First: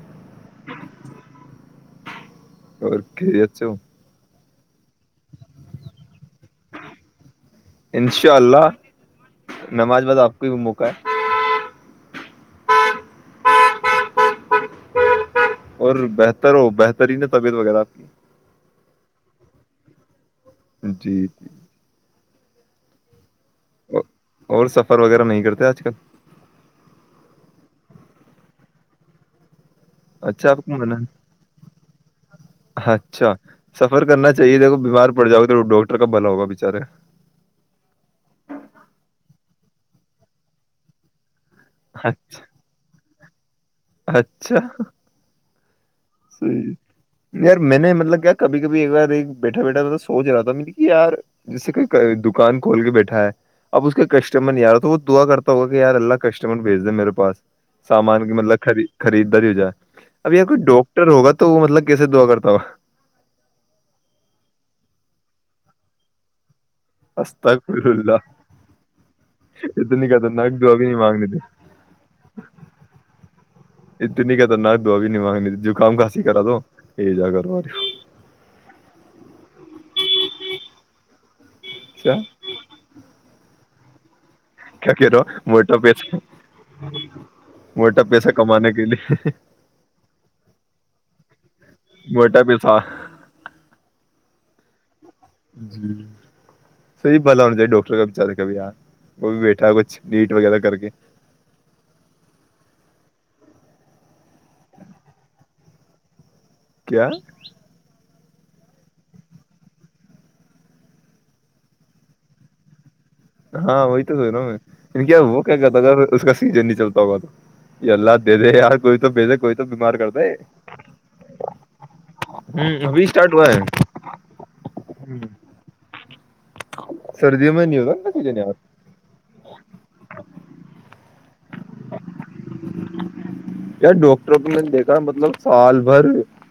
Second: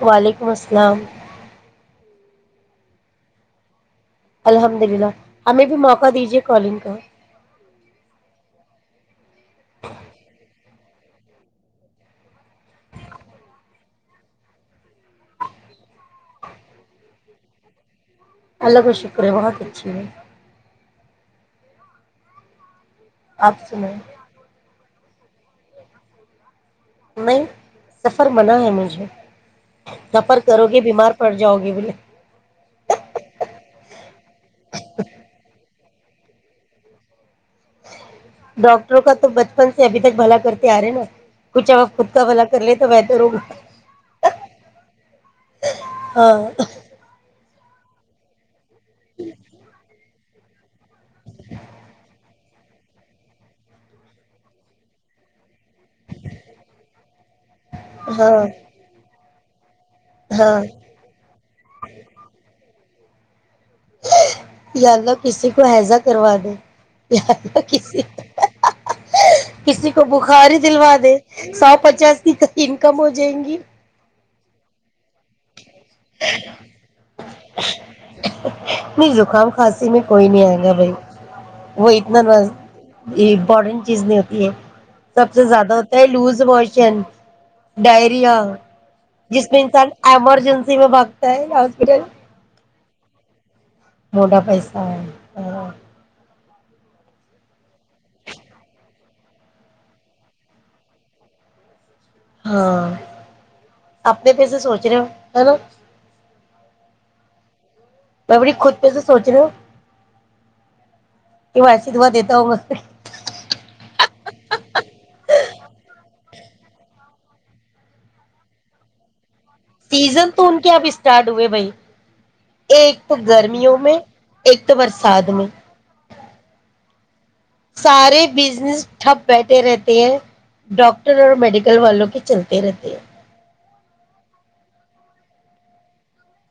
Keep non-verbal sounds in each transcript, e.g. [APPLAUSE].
وعلیکم السلام [UNINTELLIGIBLE] اورک اچو [UNINTELLIGIBLE] الحمد للہ ہمیں بھی موقع دیجیے کالنگ کا انشاء اللہ نماز باز آپ کو بھی مک کو [UNINTELLIGIBLE] اور بہتر ہو بہتری ہی ن طبیعت وغیرہ آپ کی اللہ کا شکر ہے بہت اچھی ہے [UNINTELLIGIBLE] جی آپسل [UNINTELLIGIBLE] ر وغیرہ نہیں کرتے آج کل [UNINTELLIGIBLE] نہیں سفر بنا ہے مجھے [UNINTELLIGIBLE] نفر اچھا آپ کرو کو گے من بیمار پڑ جاؤ گے بولے اچھا سفر کرنا چاہ چاہے وہ بیمار پڑ جؤا تو ڈاکٹر [UNINTELLIGIBLE] کا بلا ہوگا بچارے [UNINTELLIGIBLE] ڈاکٹروں کا تو بچپن سے ابھی تک بھلا کرتے آ رہے ہیں نا کچھ ا آپ خود کا بھلا کر لے تو ب یرو [UNINTELLIGIBLE] اچھا ہاں سی [UNINTELLIGIBLE] یار میں نے مطلب کیا کبھی ایکار بیٹھا بیٹھا سوچ رہا تھا مے کہ یار جسے دکان کھول کے بیٹھا ہے اب اس کا کسٹمر نہیں آارا تھا وہ دعا کرتا ہوا کہ یار اللہ کسٹمر بھیج دیں میرے پاس سامان کے ہاں مطلب [UNINTELLIGIBLE] خری خرید بھی ہو ج ہے [UNINTELLIGIBLE] اب ار ہاں کوئی ڈاکٹر ہوگا تو وہ مطلب کیسے دعا کرتا ہوا یا اللہ کسی کو ہیضا کروا دے [UNINTELLIGIBLE] استغفر کسی اللہ کسی کو اتنی بخاری خطرناک دعا بھی دلوا نہیں دے مانگنی تھی سو پچاس کی تو انکم ہو جائیں گی [UNINTELLIGIBLE] تنی کےتناب بای [UNINTELLIGIBLE] مگنی جو کام خسیی کرا دو یہ جا کر رہ [UNINTELLIGIBLE] اس میں کوئی نہیں آئے گا بائی [UNINTELLIGIBLE] وہ کیا اتنا یہ بڈ [UNINTELLIGIBLE] [UNINTELLIGIBLE] جیزنی [UNINTELLIGIBLE] [UNINTELLIGIBLE] کیا کہہ رہا سب سے ہو زیادہ موٹا ہوتا ہے پیسہ لوز موشن موٹا پیسہ ڈائریا کمانے کے لیے جس میں انسان [UNINTELLIGIBLE] [UNINTELLIGIBLE] ایمرجنسی میں باگتا ہے ہاسپٹل [INAUDIBLE] [UNINTELLIGIBLE] سار [INAUDIBLE] [UNINTELLIGIBLE] موٹا پیسہ ہے [INAUDIBLE] [UNINTELLIGIBLE] جی [INAUDIBLE] [UNINTELLIGIBLE] صحی بھلا ہونا چاہیے ڈاکٹر کا بچارے کا بھی یہار وہ بھی بیٹا کچھ نیٹ وغیرہ کر کے [UNINTELLIGIBLE] ہاں آنے پیسے سوچ رہے ہو ہے نا [UNINTELLIGIBLE] کیا [UNINTELLIGIBLE] میں بڑی خود پہ سے سوچ رہی ہوں کہ میں ایسیے دعا دیتا ہوں گ سے [UNINTELLIGIBLE] ہاں وہی تو س رہا کیا وہ کیا کہتا اس کا سیزن نہیں چلتا ہوگ تو یہ اللہ دے دے یار کوئی تو بھی دے کوئی تو [UNINTELLIGIBLE] کرتا سیزن ہے تو ان کے آپ اسٹارٹ ہوئے بھائی ہ ایک ابھی تو اسٹارٹ ہوا گرمیوں ہے میں ایک تو برسات میں [UNINTELLIGIBLE] سردیوں میں نہیں ہوتا نا سارے سیزن یار بزنس ٹھپ [UNINTELLIGIBLE] بیٹھے رہتے ہیں ڈاکٹر اور میڈیکل والوں کے چلتے رہتے ہیں [INAUDIBLE] ار ڈاکٹروں کو میں دیکھا مطلب سال بھر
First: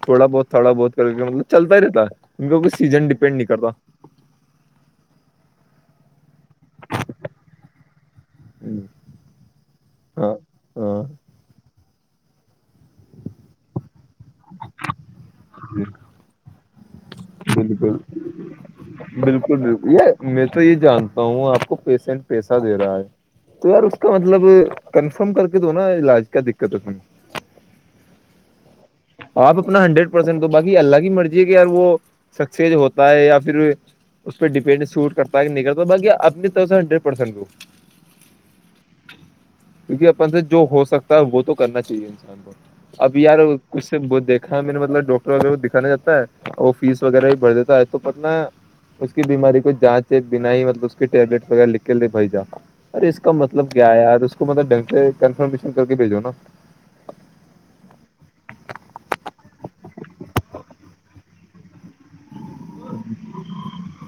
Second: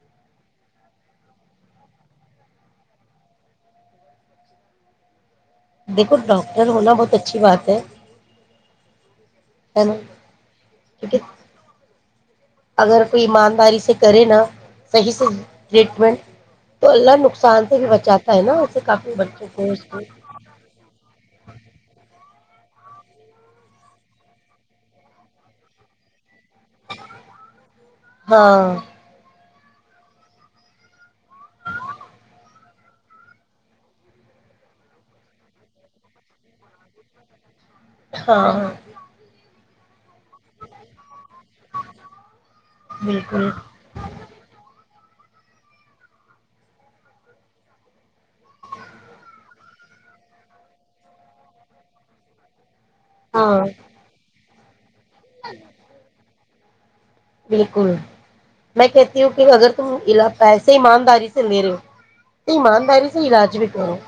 تھوڑا بہت تھوڑا بہت کر کے مطلب چلتا ہی رہتا ہے کی ا سیزن ڈپینڈ نہیں کرتا [UNINTELLIGIBLE] دیکھوتا [UNINTELLIGIBLE] ہونا بہت اچھی بات ہے نا ہاں ہاں [INAUDIBLE] اگر کوئی ایمانداری سے [UNINTELLIGIBLE] کرے نا صحیح صحی [INAUDIBLE] ٹریٹمنٹ تو [INAUDIBLE] سے بھی بالکل بچاتا ہے نا ایسے کافی بچوں بالکل کو اس بالکل کو یہ میں تو یہ جانتا ہوں آپ کو پیشنٹ [INAUDIBLE] پیسہ دے رہا ہے تو یار اس کا مطلب کنفرم کر کے دو نا علاج کیا دقت ہو تم [UNINTELLIGIBLE] ہاں [INAUDIBLE] آپ اپنا ہنڈریڈ پرسینٹ دو باقی اللہ کی مرضی ہے کہی وہ سکز ہوتا ہے یا پھر اس پہ ڈپینڈ سوٹ کرتا ہے نہیں کرتا بای اپنی طرف سے ہنڈریڈ پرسینٹ دو [UNINTELLIGIBLE] ہاں ہاں [UNINTELLIGIBLE] کیونکہ اپن سے جو ہو سکتا [UNINTELLIGIBLE] وہ تو کرنا چاہیے انسان کو اب یار بالکل [INAUDIBLE] اس وہ دیکا میں نے مطلب ڈاکٹر وغیرہ کو دکھا جاتا ہے وہ فیس وغیرہ بھی بھر دیتا ہے تو پت ن اس کی بیماری کو جانچ ایک بنا ہی مطلب اس کے ٹیبلیٹ وغیرہ لکھ کے لے بھائی جا [UNINTELLIGIBLE] ارے اس کا ہاں مطلب کیا ہے یار اس [UNINTELLIGIBLE] حکومت ڈ [INAUDIBLE] کنفرمیشن کر کے بھیجو نا [UNINTELLIGIBLE] بالکل میں کہتی ہوں کہ اگر تم پیسے ایمانداری سے لے رہے ہو [UNINTELLIGIBLE] ایمانداری سے علاج بھی کرو [UNINTELLIGIBLE]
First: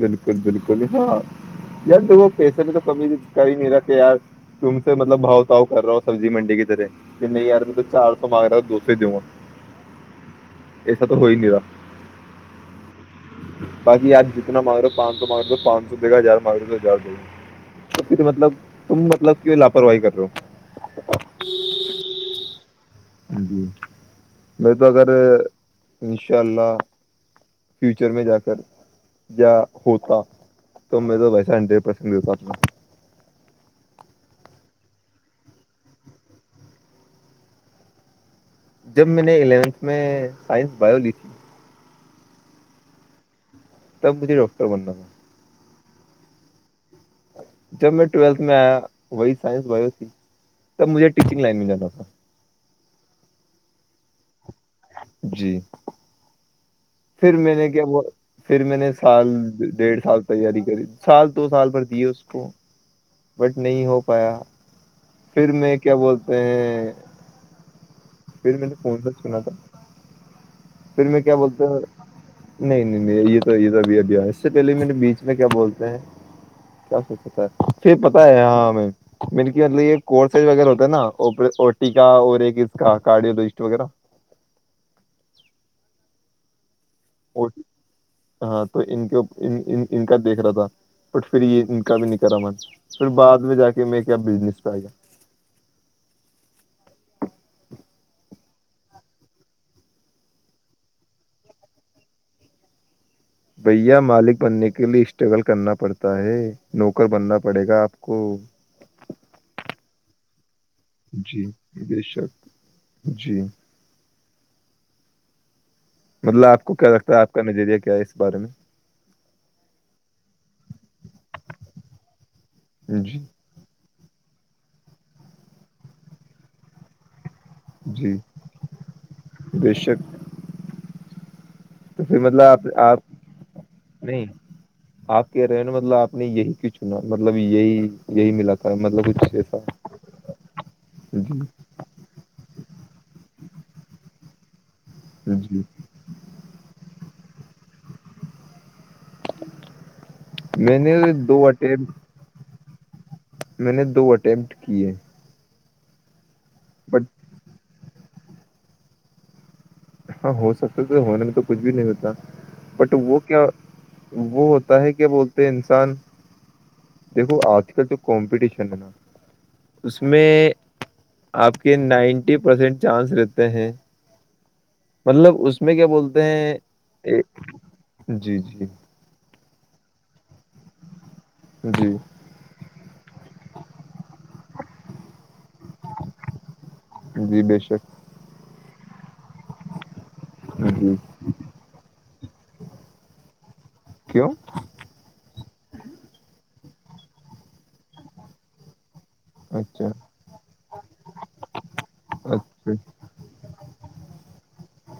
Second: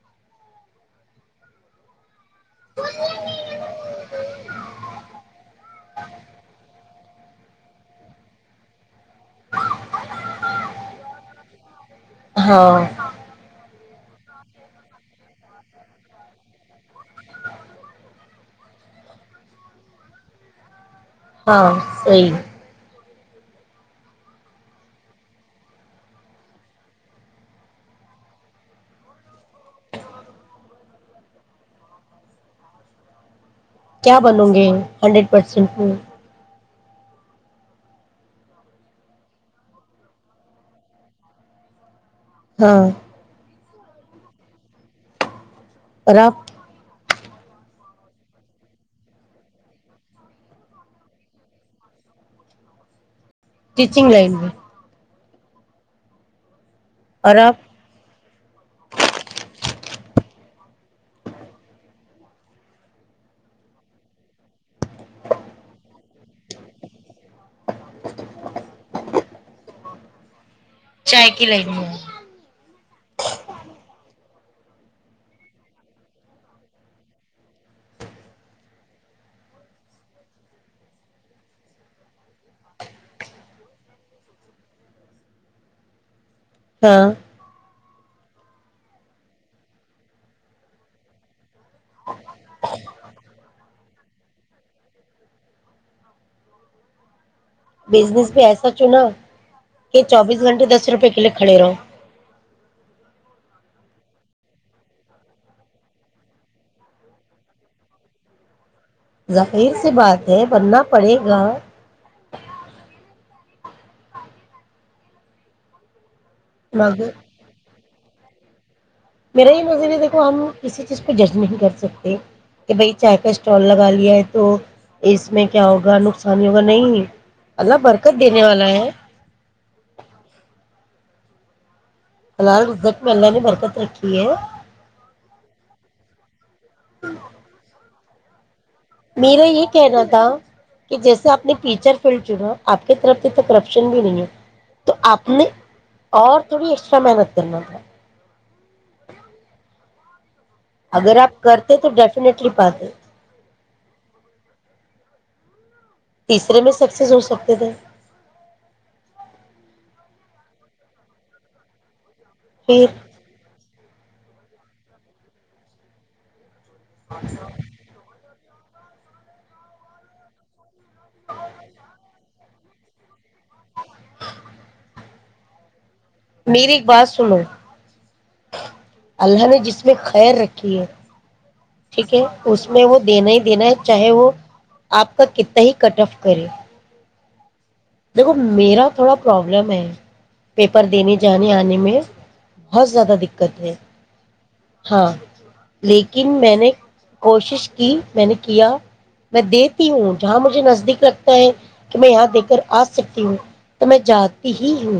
بالکل بالکل ہاں ل وہ [UNINTELLIGIBLE] پسے میں تو کمی کر ہی نہیں رہا کہ یار تم سے مطلب بہت [UNINTELLIGIBLE] تو کر رہا ہو سبزی منڈی کی طرح میں میں یار میں تو چار سو مانگ رہا ہ دو [UNINTELLIGIBLE] پ دا ایسا تو ہوئی نہیں رہا [INAUDIBLE] ہاں باقی آپ جتنا مانگ رہو پانچ سو مانگ رہ دو پانچ سو دے گا ہزار مانگ ہزار د پھر مطلب تم مطلب کی لاپرواہی کر رہو ہو ہاں سی جی میں تو اگر انشاء اللہ فیوچر میں جا کر ہوتا تو میں تو ویسے ہنڈریڈ پرسینٹ دیتا تھا کیا بنوں گے ہنڈریڈ پرسینٹ میں جب میں نے الیونتھ میں سائنس بایولوجی تھی ہاں تب بجے ڈکت بن ن تھاا رق جب میں ٹویلتھ میں آیا وہی سائنس بیو س تب مجھے ٹیچنگ لائن میں جانا تھا ٹیچنگ لائن میں جی پھر اور میں آپ نے کیا وہ پھر میں نے سال ڈیڑھ سال تیاری کری سال دو سال بھر دیے اس کو بٹ نہیں ہو پایا پھر میں کیا بولتے ہیں پھر میں نے فون سے سنا تھا پھر میں چائے کیا کی بولتا لائن ہوں میں ہیں۔ نہیں یہ تو یہ سبھی اب اس سے پہلے بیچ میں کیا بولتے ہیں کیا سوچتا ہے پھر پتاہ ہے ہاں مطب یہ کورسز وغیرہ ہوتا ہے ناٹی کا اور ایک اس کا کارڈیوجسٹ وغیرہ ہاں ہاں تو ان کے ان کا دیکھ رہا تھا بٹ پھر یہ ان کا بھی نہیں کرا من پھر بعد میں جا کے میں کیا بزنس پہ آ گیا بزنس بھی ایسا چوںنا کہ چوبیس گھنٹے دس روپے کلے کھڑے رہو بھیا مالک بننے کے لیے اسٹرگل کرنا پڑتا ہے نوکر بننا پڑے گا آپ کو ظخیر سے بات ہے بننا پڑے گا جی بے شک جی مطلب آپ کو کیا مگر لگتا ہے آ کا نریہ کیا ہے اس بارے میں میرا یہ نظر ہے دیکھو ہم کسی چیز کو جج نہیں کر سکتے کہ بھائی میں چائے جی کا اسٹال لگا لے تو اس میں کیا ہوگا نقصانی ہوگا نہیں اللہ جی برکت دینے والا ہے بے شک تو پھر مطلب آپ حلال آپ رزق میں اللہ نے برکت رکھی نہیں ہے آپ کہہ رہے ہو نا مطلب آپ یہی ک چنا مطلب یہی یہی ملا تھا مطلب کچھ میرا ایسا یہ کہنا تھا کہ جیسے جی آپ نے ٹیچر فیلڈ چنا آپ کی طرف بھی تو کرپشن بھی نہیں ہے تو آپ نے جی اور تھوڑی ایکسٹرا محنت کرنا تھا میں نے اگر آپ دو کرتے تو اٹیمپٹ ڈیفنیٹلی بات میں نے دو اٹیمپٹ کیے تیسرے میں بٹ سکسیس ہو سکتے تھے ہاں ہو سکتا تو ہونے میں تو کچھ بھی نہیں ہوتا پھر بٹ وہ کیا وہ ہوتا ہے کیا بولتے ہیں انسان دیکھو آج کل جو کمپٹیشن ا اس میں آپ کی نائنٹی پرسینٹ چانس رہتے ہیں مطلب اس میں کیا بولتے میری ایک بات ہیں سنو جی جی اللہ نے جس میں خیر رکھی ہے جی ٹھیک ہے اس میں وہ دینا ہی دینا ہے چاہے وہ آپ کا کتنا ہی کٹ آف کرے جی بے شک دیکھو میرا تھوڑا پرابلم ہے پیپر جی دینے جانے آنے میں بہت زیادہ دقت ہے ہ ہاں لیکن میں نے کوشش کی میں نے کیا میں اچھا دیتی ہوں جہاں مجھے نزدیک لگتا ہے کہ میں یہاں دے کر اچھا آ سکتی ہوں ت میں جات [UNINTELLIGIBLE] ہی ہ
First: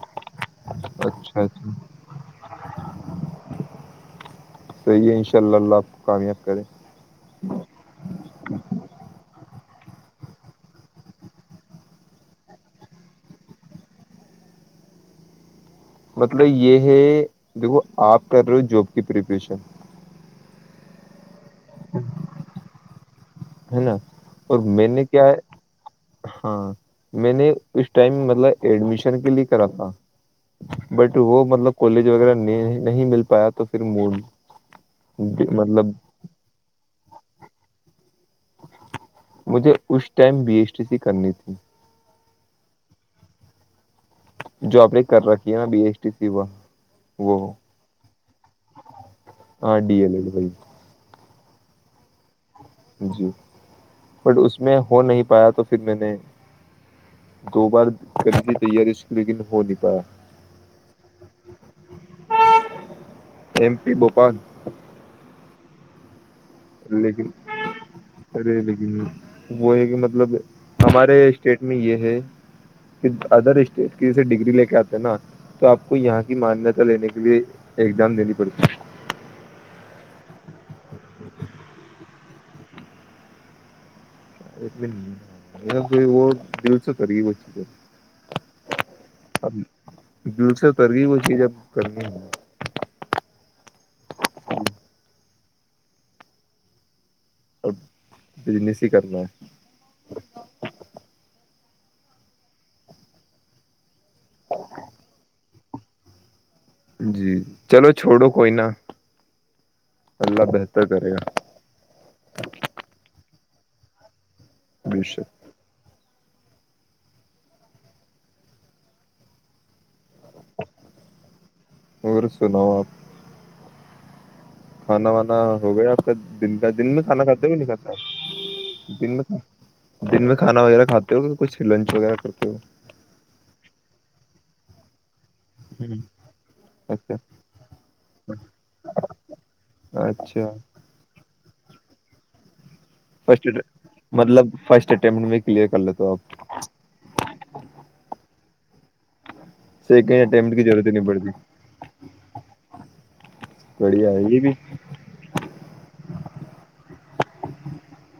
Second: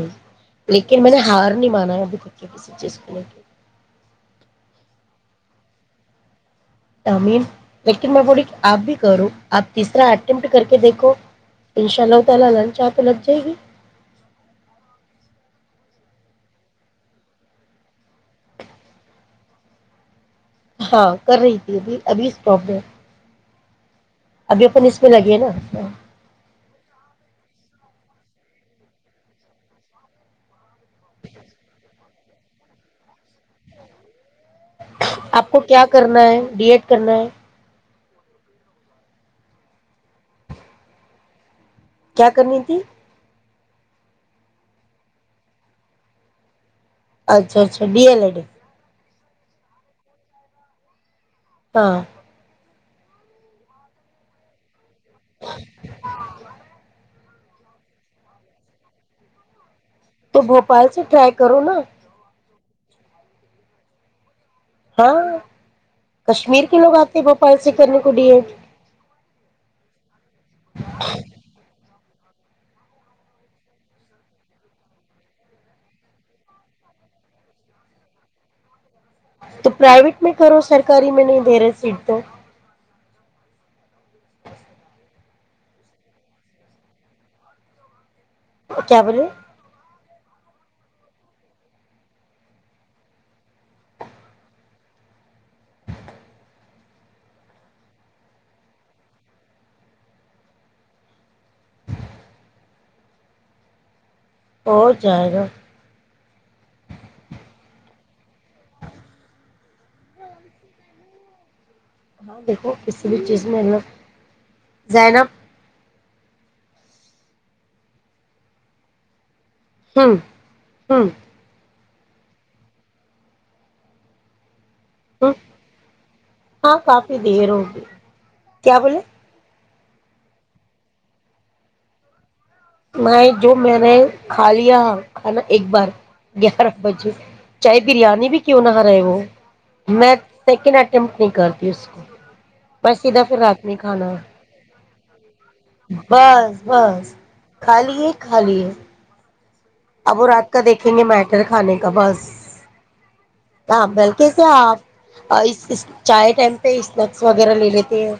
لیکن اچھا میں نے اچھا ہار نہیں مانا ابھی تک کے کسی چیز کو لے کے صحیح ہے ان شاء اللہ اللہ آپ کامیاب کرے [UNINTELLIGIBLE] امین لیکن میں پوڑی [UNINTELLIGIBLE] آپ بھی کرو آپ تیسرا اٹمپٹ کر کے دیکھو ان شاء اللہ تعالی لنچ آ تو لگ جائے گی مطلب یہ ہے دیکھو آپ کر رہے ہو جاب کی پریپریشن [UNINTELLIGIBLE] ہاں کر رہی تھی ابھی ابھی اس پرابلم [UNINTELLIGIBLE] ہے نا [UNINTELLIGIBLE] اور ابھی اپن میں نے کیا نا ہے ہاں میں نے اس [UNINTELLIGIBLE] ٹائم مطلب ایڈمیشن کے لیے کرا [UNINTELLIGIBLE] بٹ وہ مطلب کالج [UNINTELLIGIBLE] وغیرہ نہیں مل پایا تو پھر موڈ [UNINTELLIGIBLE] آپ کو کیا مطلب کرنا ہے ڈی ایڈ کرنا ہے [UNINTELLIGIBLE] مجھے اس ٹائم بی ایچ ڈٹی سی کرنی تھی [UNINTELLIGIBLE] کیا کرنی تھی [UNINTELLIGIBLE] جو آپ نے کر رکھی ہے نا بی ایس ٹی سی وہ [UNINTELLIGIBLE] اچھا اچھا ڈیل ای ڈی [UNINTELLIGIBLE] آاں ڈی ایل بھائی [UNINTELLIGIBLE] ہاں [UNINTELLIGIBLE] جی بٹ اس میں ہو نہیں پایا تو پھر میں نے [UNINTELLIGIBLE] [UNINTELLIGIBLE] دو بار کری تی تیاری اس لیکن ہو نہیں [UNINTELLIGIBLE] تو بوپال سے رائی کرو نا [UNINTELLIGIBLE] ایم پی بوپال [UNINTELLIGIBLE] ہاں کشمیر کے لوگ آتے ہیں لیکن بھوپال سے کرنے کو ڈی ایڈ ارے لیکن وہ ہے کہ مطلب ہمارے اسٹیٹ میں یہ ہے [UNINTELLIGIBLE] [UNINTELLIGIBLE] کہ ادر اسٹیٹ کی جسے ڈگری لے کے آتے ہیں نا تو آپ کو یہاں کی مانیہتا لینے کے لیے ایگزام دینی پڑتی [UNINTELLIGIBLE] [UNINTELLIGIBLE] تو پرائیویٹ میں کرو سرکاری میں نہیں دےیرا سیٹ تو [UNINTELLIGIBLE] ہے اس میں نہیں وہ دل سے کر گی بچی کو [UNINTELLIGIBLE] [UNINTELLIGIBLE] کیا بولے [UNINTELLIGIBLE] [UNINTELLIGIBLE] بالسل تر گ وہ چیز اب ب کرنی ہے [UNINTELLIGIBLE] [UNINTELLIGIBLE] ا [UNINTELLIGIBLE] [UNINTELLIGIBLE] اب بجنس ہی کرنا ہے [UNINTELLIGIBLE] [UNINTELLIGIBLE] ہو جائے گا [UNINTELLIGIBLE] ہے جی [UNINTELLIGIBLE] چلو چھوڑو کوئ ی نہ اللہ بہتر کرے گا [UNINTELLIGIBLE] ہاں دیکھو ک بھی چیز [UNINTELLIGIBLE] مل [UNINTELLIGIBLE] بے زیناب شک ہاں ہاں [UNINTELLIGIBLE] [UNINTELLIGIBLE] اور سناو آپ [UNINTELLIGIBLE] کھانا ہوں وانا ہو گیا آپ کا دن کا ہاں دن میں کافی کھانا کھاتا دیر وہ نہیں ہوگی کیا بولے کھاتا دن میں [UNINTELLIGIBLE] دن میں کھانا وغیرہ کھاتے ہو کہ کچھ لنچ وغیرہ کرتے ہو نہیں جو میں نے کھا لیا کھانا ایک بار ہوں گیارہ بجے اچھا چاہے بریانی بھی کیوں نہ ہ رہے وہ میں اچھا سیکنڈ اٹمٹ نہیں کرتی [UNINTELLIGIBLE] اسس کو [UNINTELLIGIBLE] پھر فسٹ رات میں کھانا مطلب فرسٹ [UNINTELLIGIBLE] م [UNINTELLIGIBLE] بس بس خالی ہے خالی ہے اب سیکنڈ وہ رات اٹمپٹ کا کی ضرورت ہی دیکھیں گے نہیں میٹر پڑتی کھانے کا بس ہ بڑھیا ہے یہ بلکسے بھی آپ چائے ٹائم پہ اسنیکس وغیرہ لے لیتے ہیں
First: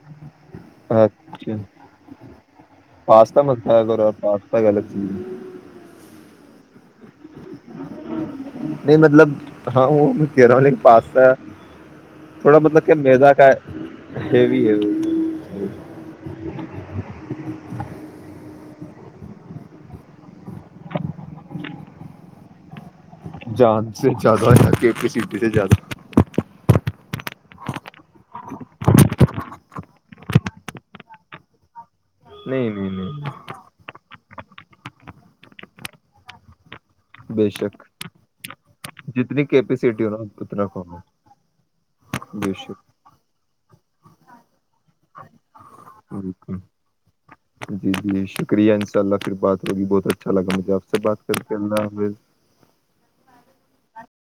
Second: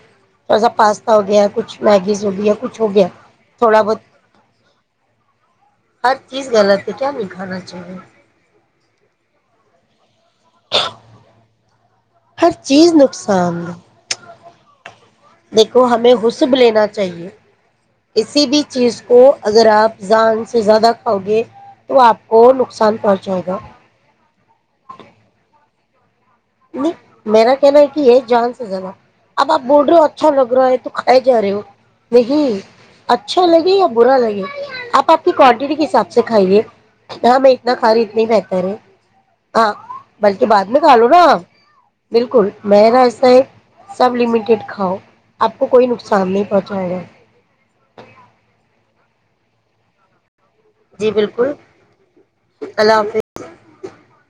تھوڑا سا پاستا ہو گیا اچھا کچھ میگیز ہو گیا کچھ ہو گیا پاستا مت تھوڑا کھایا بہت کرو آپ پاستا غلط چیز ہے ہر [UNINTELLIGIBLE] ک غلط سے کیا نکھانا چاہیے [UNINTELLIGIBLE] نہیں مطلب ہاں وہ میں کہہ رہا ہوں پاس س ہر چیز نقصان دہ ہیوی ہے [UNINTELLIGIBLE] دیکھو ہمیں حسب لینا چاہیے کسی بھی چیز کو اگر آپ زان سے زیادہ کھاؤ گے تو آپ کو نقصان پہنچا جان سے زیادہ ہو کہ پ سدی سے زیاد [UNINTELLIGIBLE] نہیں میرا کہنا ہے کہ یہ جان سے زدا اب آپ بول رہے ہو اچھا لگ رہا ہے تو کھائے جا رہے ہو [UNINTELLIGIBLE] نہیں اچھا لگے اب برا لگے آپ آپ کی کوانٹیٹی کے حساب سے کھائیے [UNINTELLIGIBLE] ہاں بے میں اتنا شک کھا رہی اتنا ہی بہتر ہے جتنی ہاں کیپیسٹی ہو نا بلکہ اتنا بعد میں کم کھا ہے لوں نا بالکل بے میں راج صح [UNINTELLIGIBLE] سب لمیٹڈ کاؤ آپ کو کوئی نقصان نہیں شک پہنچاائے گا [UNINTELLIGIBLE] جی جی شکریہ ان شاء اللہ پھر بات ہوگی بہت اچھیا [UNINTELLIGIBLE] لگا مجھے آپ سے جی بات کر بالکل کے اللہ اللہ حافظ ح [UNINTELLIGIBLE]